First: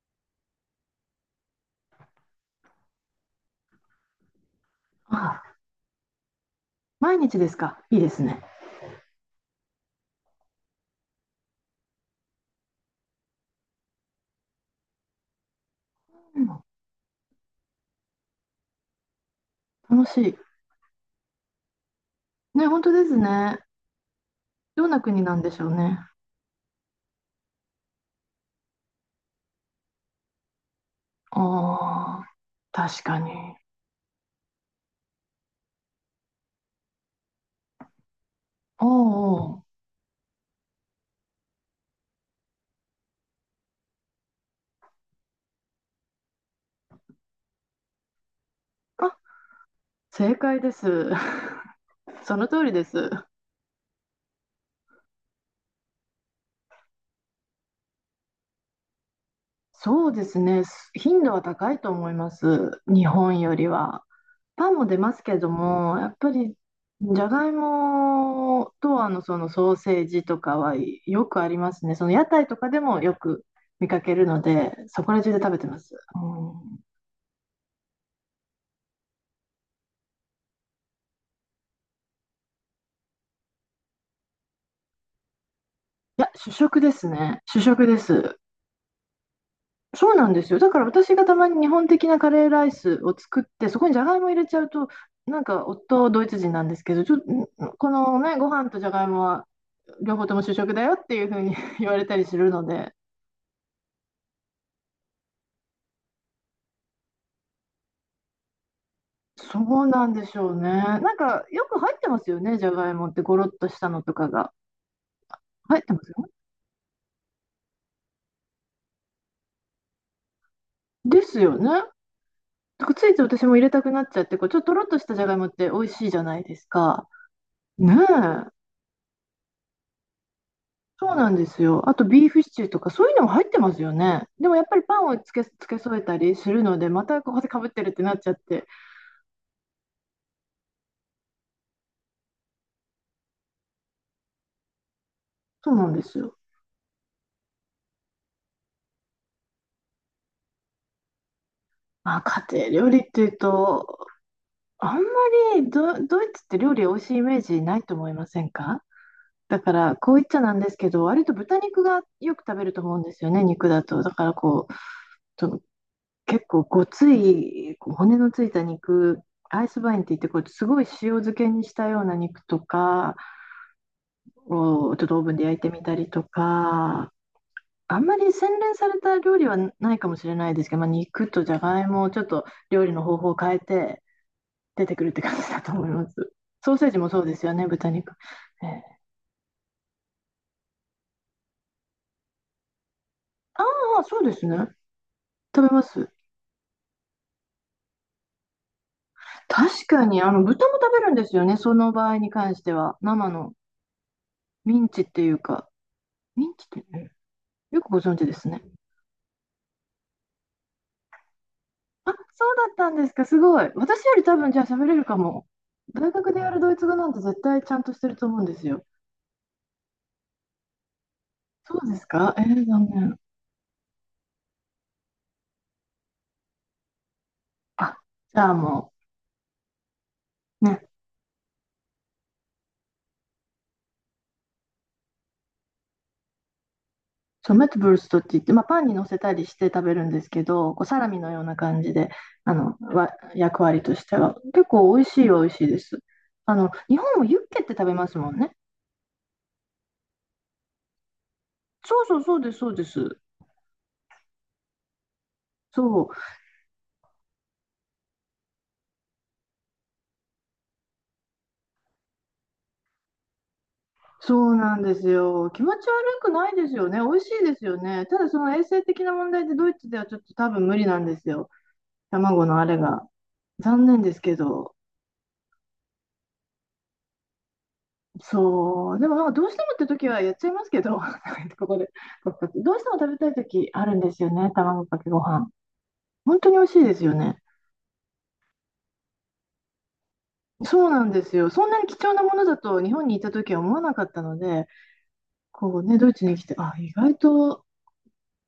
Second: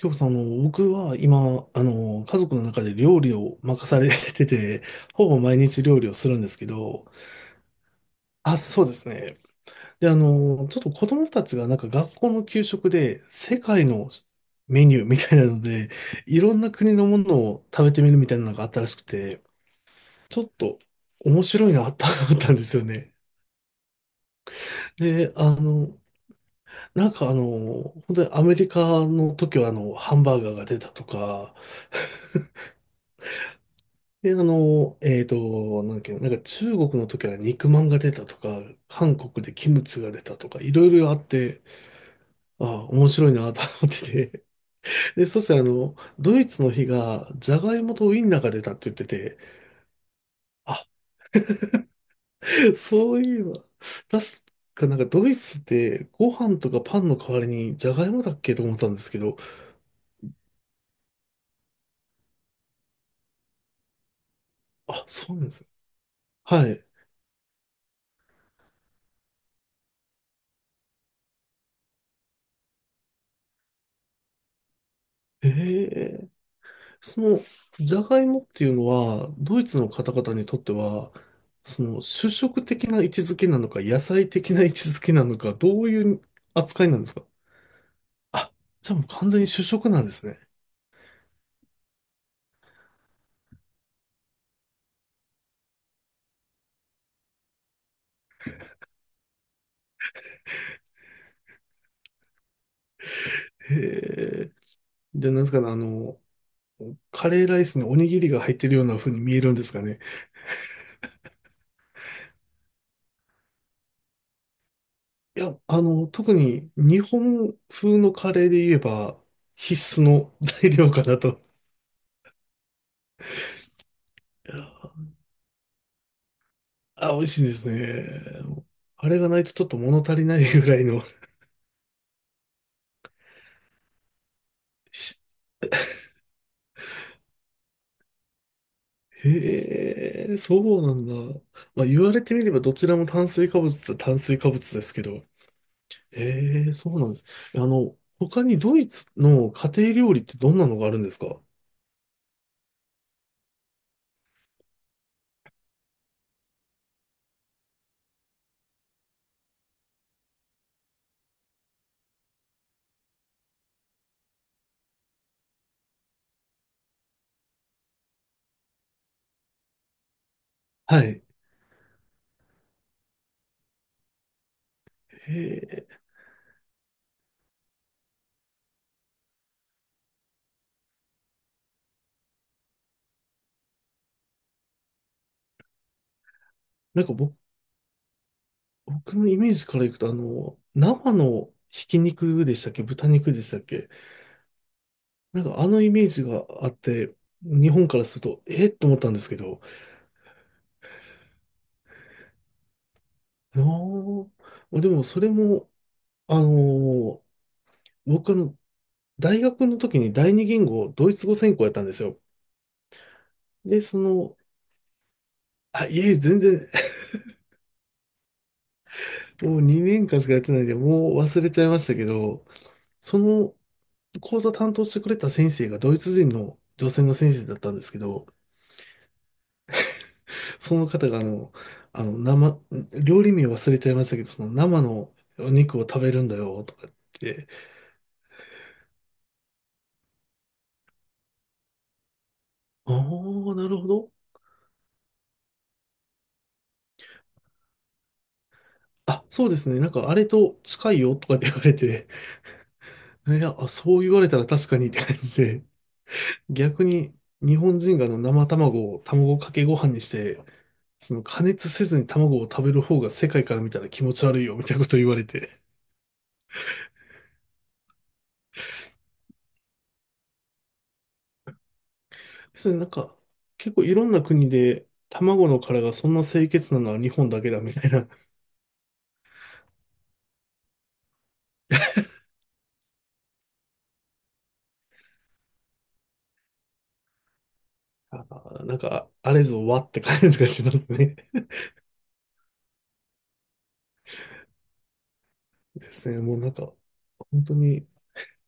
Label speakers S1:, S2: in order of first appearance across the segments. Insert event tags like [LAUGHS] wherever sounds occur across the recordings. S1: 今日さん、僕は今、家族の中で料理を任されてて、ほぼ
S2: あ、
S1: 毎日料理をするんですけど、
S2: 毎日ですか。いいですね。
S1: あ、そうですね。で、ちょっと子供たちがなんか学校の給食で世界のメニューみたいなので、い
S2: う
S1: ろん
S2: ん、
S1: な国のものを食べてみるみたいなのがあったらしくて、
S2: 楽しい。
S1: ちょっと面白いなと思ったんで
S2: ね、
S1: す
S2: 本
S1: よ
S2: 当で
S1: ね。
S2: すね。どんな国
S1: で、
S2: なんでしょうね。
S1: なんか本当にアメリカの時はハンバーガーが出たとか、
S2: ああ、確かに。
S1: で、なんだっけ、なんか中国の時は肉まんが出たとか、
S2: お
S1: 韓国
S2: う
S1: で
S2: おう。
S1: キムチが出たとか、いろいろあって、ああ、面白いなと思ってて。[LAUGHS] で、そしてドイツの日が、じゃがいもとウインナーが出たって言って
S2: あ、
S1: て、
S2: 正解で
S1: あ、
S2: す。[LAUGHS] その通り
S1: [LAUGHS]
S2: です。
S1: そういえば、確かなんかドイツってご飯とかパンの代わりにじゃがいもだっけと思ったんですけど、
S2: そうですね。頻度は高いと思います。日本よりは。パンも出
S1: あ、
S2: ます
S1: そう
S2: け
S1: なん
S2: ど
S1: ですね。
S2: も、やっぱり
S1: はい。
S2: じゃがいもとあのそのソーセージとかはよくありますね。その屋台とかでもよく見かけるので、そこら中で
S1: え
S2: 食べてます。う
S1: え、
S2: ん、い
S1: その、ジャガイモっていうのは、ドイツの方々にとっては、主食的な位置づけなのか、野菜的な位置づけなのか、どういう
S2: や、主食
S1: 扱い
S2: で
S1: なん
S2: す
S1: ですか？
S2: ね。主食です。
S1: あ、じゃあもう完全に主食なん
S2: そ
S1: で
S2: うな
S1: す
S2: ん
S1: ね。
S2: ですよ。だから私がたまに日本的なカレーライスを作って、そこにじゃがいも入れちゃうと、なんか夫ドイツ人なんですけど、このね、ご飯とじゃがいもは両方とも主食だよっていうふうに [LAUGHS] 言われたりするので。
S1: へえ。で、なんですかね、カレーライスにおにぎりが入ってるような風に見えるん
S2: そ
S1: ですか
S2: う
S1: ね。
S2: なんでしょうね。なんか、よく入ってますよね、じゃがいもって、ゴロッとしたのとかが。
S1: いや、
S2: 入ってますよね。
S1: 特に日本風のカレーで言えば、必須の材料かな
S2: で
S1: と。
S2: すよね。だからついつい私も入れたくなっちゃって、こう、ちょっととろっとしたじゃがいもって美味しいじゃないですか。
S1: あ、美味しいです
S2: ねえ。
S1: ね。あれがないとちょっと物足りないぐらいの。
S2: そうなんですよ。あと、ビーフシチューとか、そういうのも入ってますよね。でも、やっぱりパンを
S1: し
S2: つけ、つけ添えたりするので、またここでかぶってるってなっちゃって。
S1: へえ、そうなんだ。まあ、言われてみればどちらも炭水化物っちゃ炭水化物ですけど。
S2: そうなんですよ。
S1: へえ、そうなんです。他にドイツの家庭料理ってどんなのがあるんですか？
S2: まあ、家庭料理っていうと、あんまりドイツって料理美味しいイメージないと思いませんか？だから、こう言っちゃなんですけど、割と豚肉がよく食べると思うんですよね、肉だと。だからこう、その結構ごつい、こう骨のついた肉、アイスバインって言って、こうすごい塩
S1: はい。
S2: 漬けにしたような肉とかをちょっとオーブ
S1: へ
S2: ンで焼いてみた
S1: え、
S2: りとか、あんまり洗練された料理はないかもしれないですけど、まあ、肉とじゃがいもをちょっと料理の方法を変えて出てくるって感じだと思います。ソーセージ
S1: なん
S2: も
S1: か
S2: そうですよね、豚肉。えー
S1: 僕のイメージからいくと、生のひき肉でしたっけ豚肉でしたっけ？
S2: ああ、そうですね。
S1: なんかあ
S2: 食べ
S1: の
S2: ま
S1: イメー
S2: す。
S1: ジがあって、日本からすると、えっと思ったんですけど。
S2: 確かに、あの、豚も食べるんですよね、その場合に関しては。生の
S1: あーま
S2: ミ
S1: あ、
S2: ン
S1: で
S2: チ
S1: も
S2: っ
S1: そ
S2: て
S1: れ
S2: いうか、
S1: も、あ
S2: ミ
S1: の
S2: ンチってね、
S1: ー
S2: よくご存知で
S1: 僕
S2: す
S1: は
S2: ね。
S1: 大学の時に第二言語、ドイツ語専攻やったんです
S2: あ、
S1: よ。
S2: そうだったんですか、すごい。
S1: で、
S2: 私より多分、じゃあ喋れるかも。
S1: あ、い
S2: 大
S1: え、
S2: 学
S1: 全
S2: でやる
S1: 然、
S2: ドイツ語
S1: [LAUGHS]
S2: なんて絶対ちゃんとしてると思うんですよ。
S1: もう2年間しかやってないんで、もう忘れちゃい
S2: そ
S1: まし
S2: う
S1: た
S2: で
S1: け
S2: すか？え
S1: ど、
S2: ー、残念。
S1: その講座担当してくれた先生がドイツ人の女性の先生だったんです
S2: あ、
S1: けど、
S2: じゃあもう、
S1: その
S2: ね、
S1: 方があの、生、料理名忘れちゃいましたけど、その生のお肉を食べるんだよ、とか言って、
S2: そう、メットブルストって言って、まあ、パンに乗せたりして食べるんですけど、こうサラミのような感じで、
S1: ああ、
S2: 役
S1: なる
S2: 割
S1: ほ
S2: とし
S1: ど。
S2: ては。結構美味しいは美味しいです。あの、日本もユッケって食べますもんね。
S1: あ、そうですね。なんか、あれと近いよとかって言われ
S2: そう
S1: て、
S2: そうそうです、そうです。
S1: いや、あそう言われたら確かにって感じで、
S2: そう、
S1: 逆に日本人があの生卵を卵かけご飯にして、その加熱せずに卵を食べる方が世界から見たら気持ち
S2: そ
S1: 悪い
S2: う
S1: よみ
S2: な
S1: たい
S2: ん
S1: なこ
S2: で
S1: と
S2: す
S1: 言われて。
S2: よ。気持ち悪くないですよね。美味しいですよね。ただその衛生的な問題でドイツではちょっと多分無理なんですよ。
S1: [LAUGHS]
S2: 卵のあ
S1: それ
S2: れ
S1: なん
S2: が。
S1: か結構
S2: 残
S1: い
S2: 念
S1: ろん
S2: です
S1: な
S2: け
S1: 国
S2: ど。
S1: で卵の殻がそんな清潔なのは日本だけだみたいな、
S2: そう。でもなんかどうしてもって時はやっちゃいますけど、[LAUGHS] ここで。どうしても食べたい時あるんですよね。卵かけご飯。本当に美味しいですよね。
S1: [LAUGHS] あ、なんかあれぞわって感じがしま
S2: そう
S1: す
S2: なん
S1: ね。
S2: ですよ。そんなに貴重なものだと日本にいた時は思わなかったので、こ
S1: [LAUGHS]
S2: う
S1: で
S2: ね、ド
S1: す
S2: イ
S1: ね。
S2: ツ
S1: も
S2: に
S1: う
S2: 来
S1: な
S2: て、
S1: んか
S2: あ、意外
S1: 本当
S2: と
S1: に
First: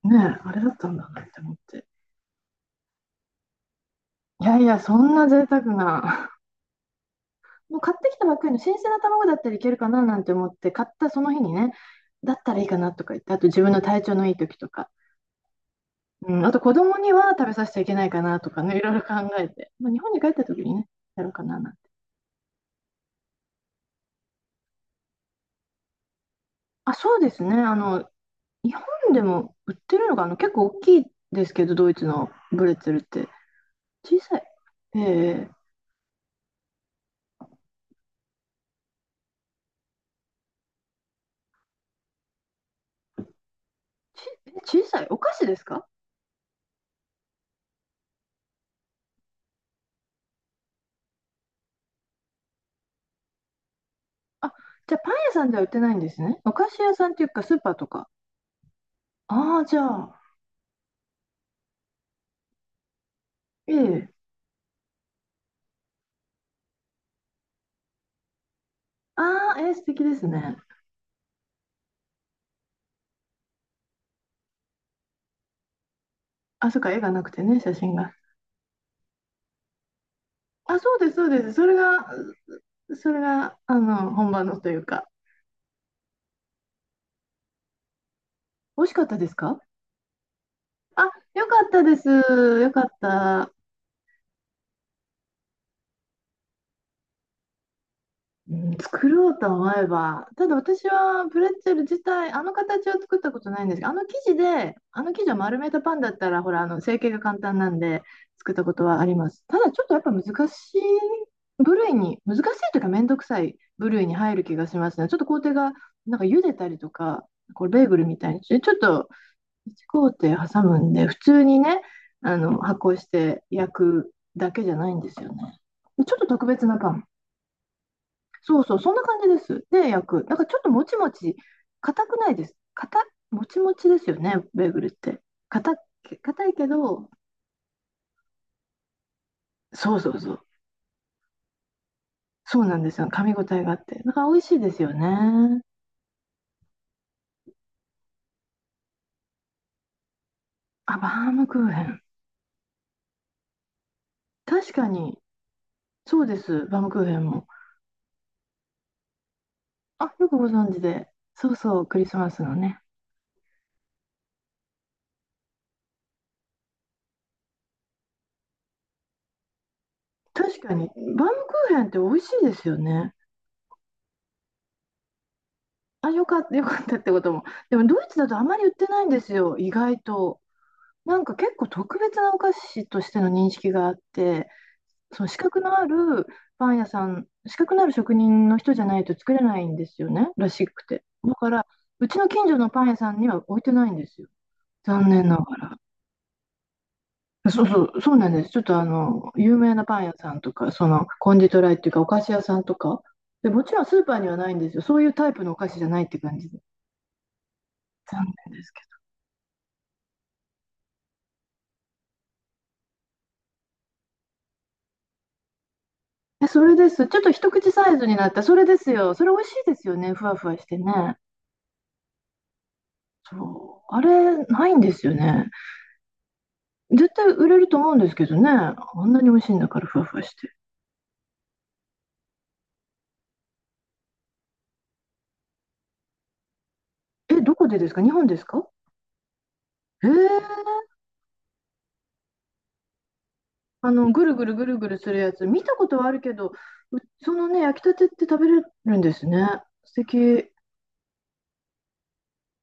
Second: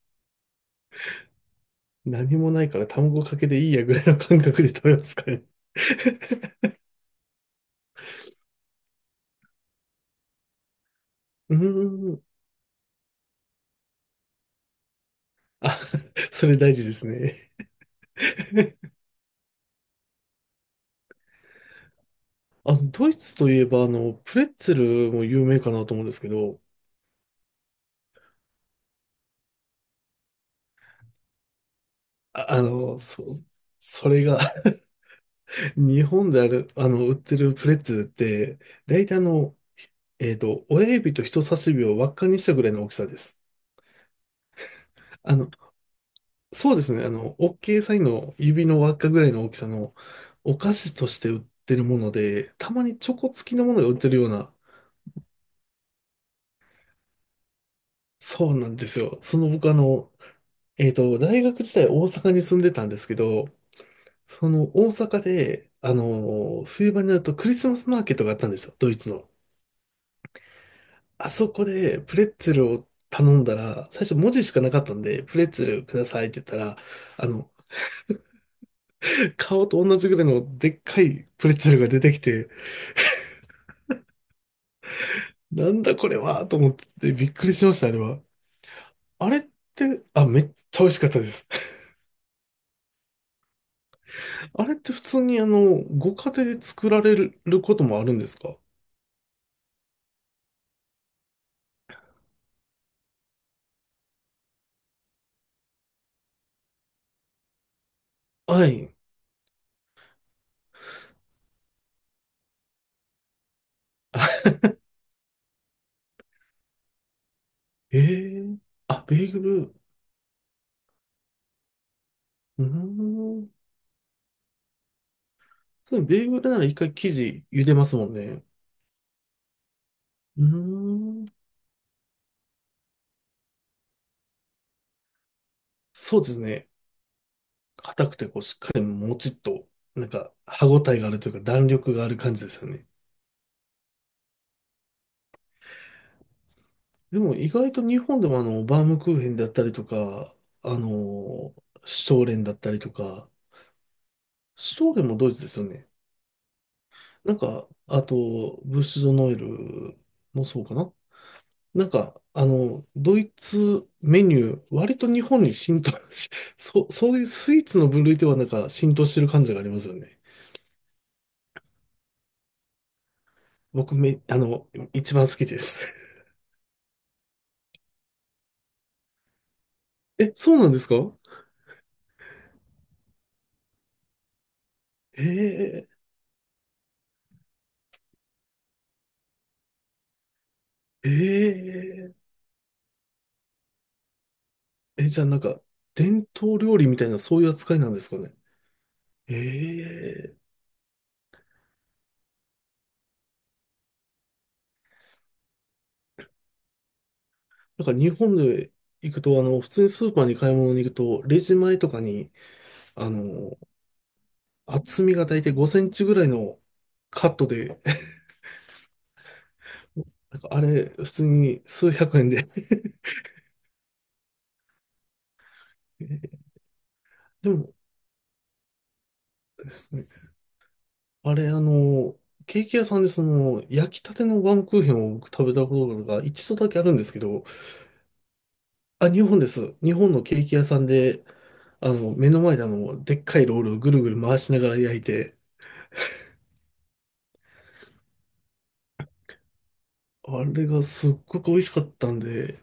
S2: ねえ、あれだったんだなって思って。
S1: 何もないから卵かけでいいやぐらいの感
S2: いやい
S1: 覚で
S2: や、
S1: 食
S2: そ
S1: べま
S2: ん
S1: すか
S2: な
S1: ら
S2: 贅
S1: ね。
S2: 沢な。
S1: [LAUGHS]
S2: [LAUGHS] もう買ってきたばっかりの新鮮な卵だったらいけるかななんて思って、買ったその日に
S1: う
S2: ね、
S1: ーん。
S2: だったらいいかなとか言って、あと自分の体調のいい時とか、
S1: あ、
S2: うん、
S1: そ
S2: あ
S1: れ
S2: と子
S1: 大事で
S2: 供
S1: す
S2: には
S1: ね。
S2: 食べさせちゃいけないかなとかね、いろいろ考えて、まあ、日本に帰った時にね、やろうかななんて。
S1: あ、ドイツといえば、プレッツェルも有名かなと思うんですけど、
S2: あ、そうですね。あの、日本でも売ってるのが、あの、結構大きいですけど、ドイツの
S1: あ、
S2: ブレッツェルっ
S1: そ
S2: て。
S1: う、そ
S2: 小
S1: れ
S2: さ
S1: が
S2: い。えー、
S1: [LAUGHS] 日本である、売ってるプレッツェルって、大体親指と人差し指を輪っかにしたぐらいの大きさです。
S2: 小さい。お菓
S1: あ
S2: 子
S1: の、
S2: ですか？
S1: そうですね、OK サインの指の輪っかぐらいの大きさのお菓子として売ってるもので、たまにチョコ付きのものが売ってるよう
S2: あ、
S1: な、
S2: じゃあパン屋さんでは売ってないんですね。お菓子屋さんっていうかスーパーとか。
S1: そうなんですよ。その
S2: ああ、
S1: 僕あ
S2: じゃ
S1: の、
S2: あ、
S1: えっと、大学時代大阪に住んでたんですけど、
S2: ええ。
S1: その大阪で、あの冬場になるとクリスマスマーケットがあったんですよ、ドイツの。
S2: ああ、ええ、素敵ですね。
S1: あそこでプレッツェルを頼んだら、最初文字しかなかったんで、プレッツェルくださいって言った
S2: あ、
S1: ら、
S2: そっか、絵がな
S1: あ
S2: くて
S1: の、
S2: ね、写真が。
S1: 顔と同じぐらいので
S2: あ、
S1: っ
S2: そう
S1: か
S2: です、そ
S1: い
S2: うで
S1: プ
S2: す。
S1: レッ
S2: そ
S1: ツェ
S2: れ
S1: ルが出
S2: が、
S1: てきて、
S2: それが、あの、本場のというか。
S1: なんだこれはと思ってびっくりしました、あれは。
S2: 美味しかったで
S1: あ
S2: す
S1: れっ
S2: か？
S1: て、あ、めっちゃ美味し
S2: あ、
S1: かったで
S2: よ
S1: す。
S2: かったです。よかった。
S1: [LAUGHS] あれって普通にご家庭で作られることもあるんです
S2: う
S1: か？
S2: ん、作ろうと思えば、ただ私はプレッツェル自体、あの形を作ったことないんですがあの生地で、あの生地を丸めたパンだったら、ほら、あの成形が簡単なんで、作った
S1: は
S2: こと
S1: い。
S2: はあります。ただちょっとやっぱ難しい部類に、難しいというか、めんどくさい部類に入る気がしますね。ちょっと工程が、なんか茹でたりとか、これベーグ
S1: え
S2: ルみたいにし
S1: え、
S2: て、ちょっ
S1: あ、
S2: と
S1: ベーグル。
S2: 工程挟むんで、普通にね、あの
S1: うー
S2: 発酵して
S1: ん。
S2: 焼くだけじゃないんですよね。
S1: そう、
S2: ちょっ
S1: ベ
S2: と
S1: ーグ
S2: 特
S1: ルなら
S2: 別
S1: 一
S2: なパ
S1: 回
S2: ン。
S1: 生地茹でますもんね。
S2: そうそう、そんな感じです。で、焼く。なん
S1: う
S2: かちょっともちも
S1: ーん。
S2: ち、硬くないです。硬、もちもちですよね、ベーグルって。硬
S1: そうです
S2: 硬いけ
S1: ね。
S2: ど、
S1: 硬くてこうしっかりもちっと、
S2: そう
S1: な
S2: そ
S1: ん
S2: うそ
S1: か
S2: う。
S1: 歯ごたえがあるというか弾力がある感じで
S2: そ
S1: す
S2: う
S1: よ
S2: なん
S1: ね。
S2: ですよ。噛み応えがあって。なんか美味しいですよね。
S1: でも意外と日本でもバームクーヘンだったりとか、あ
S2: あ、バーム
S1: の、
S2: クーヘン。
S1: シュトーレンだったりとか、
S2: 確
S1: シュト
S2: か
S1: ーレンも
S2: に、
S1: ドイツですよね。
S2: そうです、バームクーヘン
S1: なん
S2: も。
S1: か、あと、ブッシュドノエル
S2: あ、よく
S1: も
S2: ご
S1: そう
S2: 存
S1: か
S2: 知
S1: な。
S2: で。そうそ
S1: な
S2: う、
S1: ん
S2: クリス
S1: か、
S2: マスのね。
S1: ドイツメニュー、割と日本に浸透し、[LAUGHS] そう、そういうスイーツの分類ではなんか浸透してる感じがありますよね。
S2: 確かに、バームクーヘンって美味しいですよね。
S1: 僕め、一番好きです。
S2: あ、よかった、よかったってことも。でも、ドイツだとあまり売ってないんですよ、意外
S1: [LAUGHS] え、
S2: と。
S1: そうなんですか？
S2: なんか結構特別なお菓子としての認識があって、その資格のあ
S1: ええ
S2: るパン屋さん、資格のある職人の人じゃないと作れないんですよね、らしくて。だから、う
S1: ええ
S2: ちの近所のパン屋さんには置いてないんですよ、
S1: え、
S2: 残
S1: じゃあ
S2: 念
S1: な
S2: な
S1: ん
S2: が
S1: か、
S2: ら。
S1: 伝統料理みたいなそういう
S2: そう
S1: 扱い
S2: そ
S1: なん
S2: う、
S1: です
S2: そう
S1: か
S2: なん
S1: ね。
S2: です。ちょっとあの、有名なパン屋さ
S1: ええ、
S2: んとか、そのコンディトライっていうか、お菓子屋さんとか、で、もちろんスーパーにはないんですよ。そういうタイプのお菓子じゃないって感じで。
S1: なんか日
S2: 残
S1: 本
S2: 念です
S1: で
S2: け
S1: 行くと、普通にスーパーに買い物に行くと、レジ前とかに、あの、厚みが大体5センチぐらい
S2: ど。え、
S1: の
S2: それです。ちょっ
S1: カ
S2: と
S1: ット
S2: 一口
S1: で
S2: サイズになった。それですよ。それ美味しいですよね。ふわ
S1: なん
S2: ふ
S1: か
S2: わ
S1: あ
S2: して
S1: れ、普
S2: ね。
S1: 通に数百円で [LAUGHS]
S2: そう、あれ、ないんですよね。絶対売
S1: で
S2: れる
S1: も
S2: と思うんですけどね。あんなに美味しいんだ
S1: で
S2: から、
S1: す
S2: ふ
S1: ね、
S2: わふわして。
S1: あれ、ケーキ屋さんでその、焼きたてのバームクーヘンを僕食べたことが一度だけあるんですけ
S2: え、
S1: ど、
S2: どこでですか？日本ですか？
S1: あ、日本です。日
S2: え
S1: 本のケーキ屋
S2: ー、
S1: さんで、目の前ででっかいロールを
S2: あ
S1: ぐる
S2: の、
S1: ぐる
S2: ぐる
S1: 回
S2: ぐ
S1: し
S2: る
S1: な
S2: ぐ
S1: がら
S2: るぐる
S1: 焼い
S2: するや
S1: て、
S2: つ、見たことはあるけど、うそのね、焼きたてって食べれるんですね。素
S1: あ
S2: 敵。
S1: れがすっごく美味しかったんで、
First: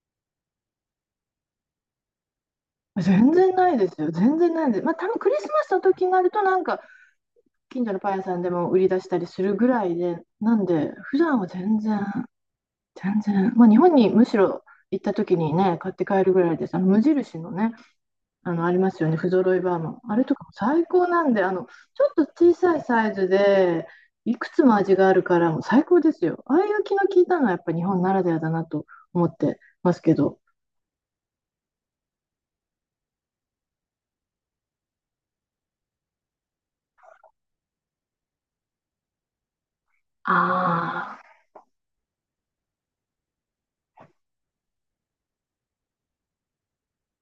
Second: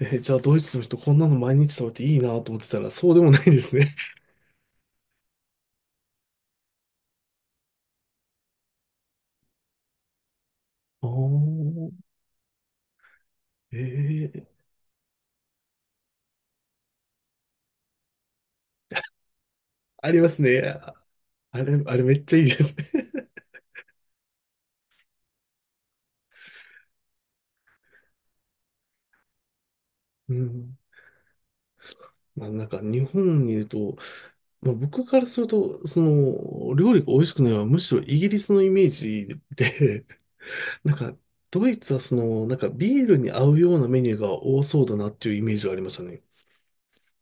S1: じゃあドイツの人こんなの毎日食べていいなと思ってたら、そうでも
S2: 全
S1: ない
S2: 然
S1: で
S2: な
S1: す
S2: いで
S1: ね。
S2: すよ。全然ないです。まあ、多分クリスマスの時になると、なんか、近所のパン屋さんでも売り出したりするぐらいで、なんで、
S1: [LAUGHS] あ
S2: 普段は
S1: ー
S2: 全然、まあ、
S1: え
S2: 日本にむし
S1: ー
S2: ろ行った時にね、買って帰るぐらいです。あの無印のね、あの、ありますよね。不揃いバーマン。
S1: あ
S2: あ
S1: り
S2: れ
S1: ま
S2: と
S1: す
S2: かも
S1: ね。
S2: 最高なんで、あの、
S1: あ
S2: ち
S1: れめ
S2: ょ
S1: っ
S2: っと
S1: ちゃいいで
S2: 小さい
S1: す
S2: サイ
S1: ね。
S2: ズで、いくつも味があるから、もう最高ですよ。ああいう気の利いたのはやっぱ日本ならではだなと思ってますけ
S1: う
S2: ど。
S1: ん。まあなんか日本にいると、まあ、僕からすると、その料理が美味しくないのはむしろイギリスのイメージで、[LAUGHS] なんか
S2: ああ、
S1: ドイツはそのなんかビールに合うようなメニューが多そうだなっていうイメージがありましたね。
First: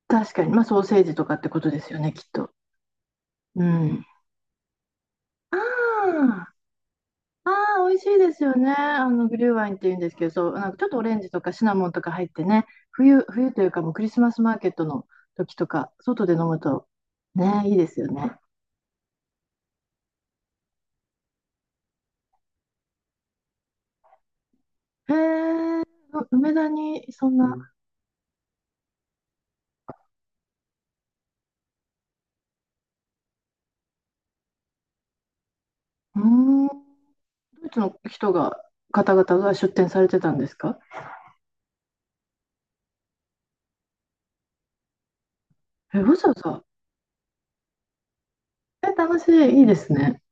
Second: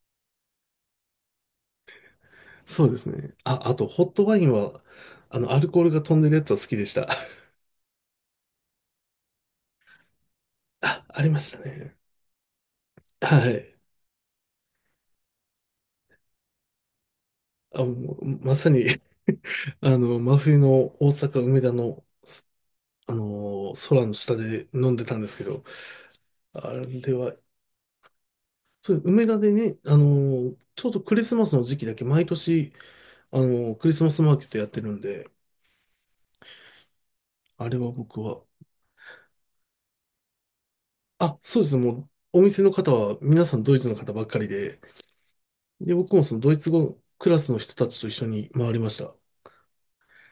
S2: 確かに。まあ、ソーセージとかってことですよね、きっと。
S1: そうですね。あ、
S2: う
S1: あと
S2: ん。
S1: ホットワインはあのアルコールが飛ん
S2: あ
S1: でるやつは好きでした。[LAUGHS]
S2: ああ、美味しいですよね。あの、グリューワインって言うんですけど、そう、なんかちょっとオ
S1: あ、
S2: レン
S1: あ
S2: ジ
S1: り
S2: と
S1: ま
S2: か
S1: した
S2: シナモン
S1: ね。
S2: とか入ってね、
S1: は
S2: 冬という
S1: い。
S2: かもうクリスマスマーケットの時とか、外で飲むと、ね、いい
S1: あ、
S2: ですよ
S1: もう
S2: ね。
S1: まさに [LAUGHS] あの真冬の大阪梅田の、すあのー空の下で飲んで
S2: へ
S1: たんですけど、
S2: え、梅田
S1: あれ
S2: にそんう
S1: は
S2: な、ん
S1: そう、梅田でね、ちょうどクリスマスの時期だけ毎年、あのクリスマスマーケットやってるんで、
S2: うーん、ド
S1: あ
S2: イ
S1: れ
S2: ツ
S1: は
S2: の
S1: 僕
S2: 人
S1: は、
S2: が、方々が出店されてたんですか？
S1: あ、そうですね、もう、お店の方は皆さんドイツの方ばっかりで、で、
S2: え、わ
S1: 僕も
S2: ざわ
S1: そのドイ
S2: ざ、
S1: ツ語クラスの人たちと一緒に回りま
S2: え、
S1: した。
S2: 楽しい、いいですね。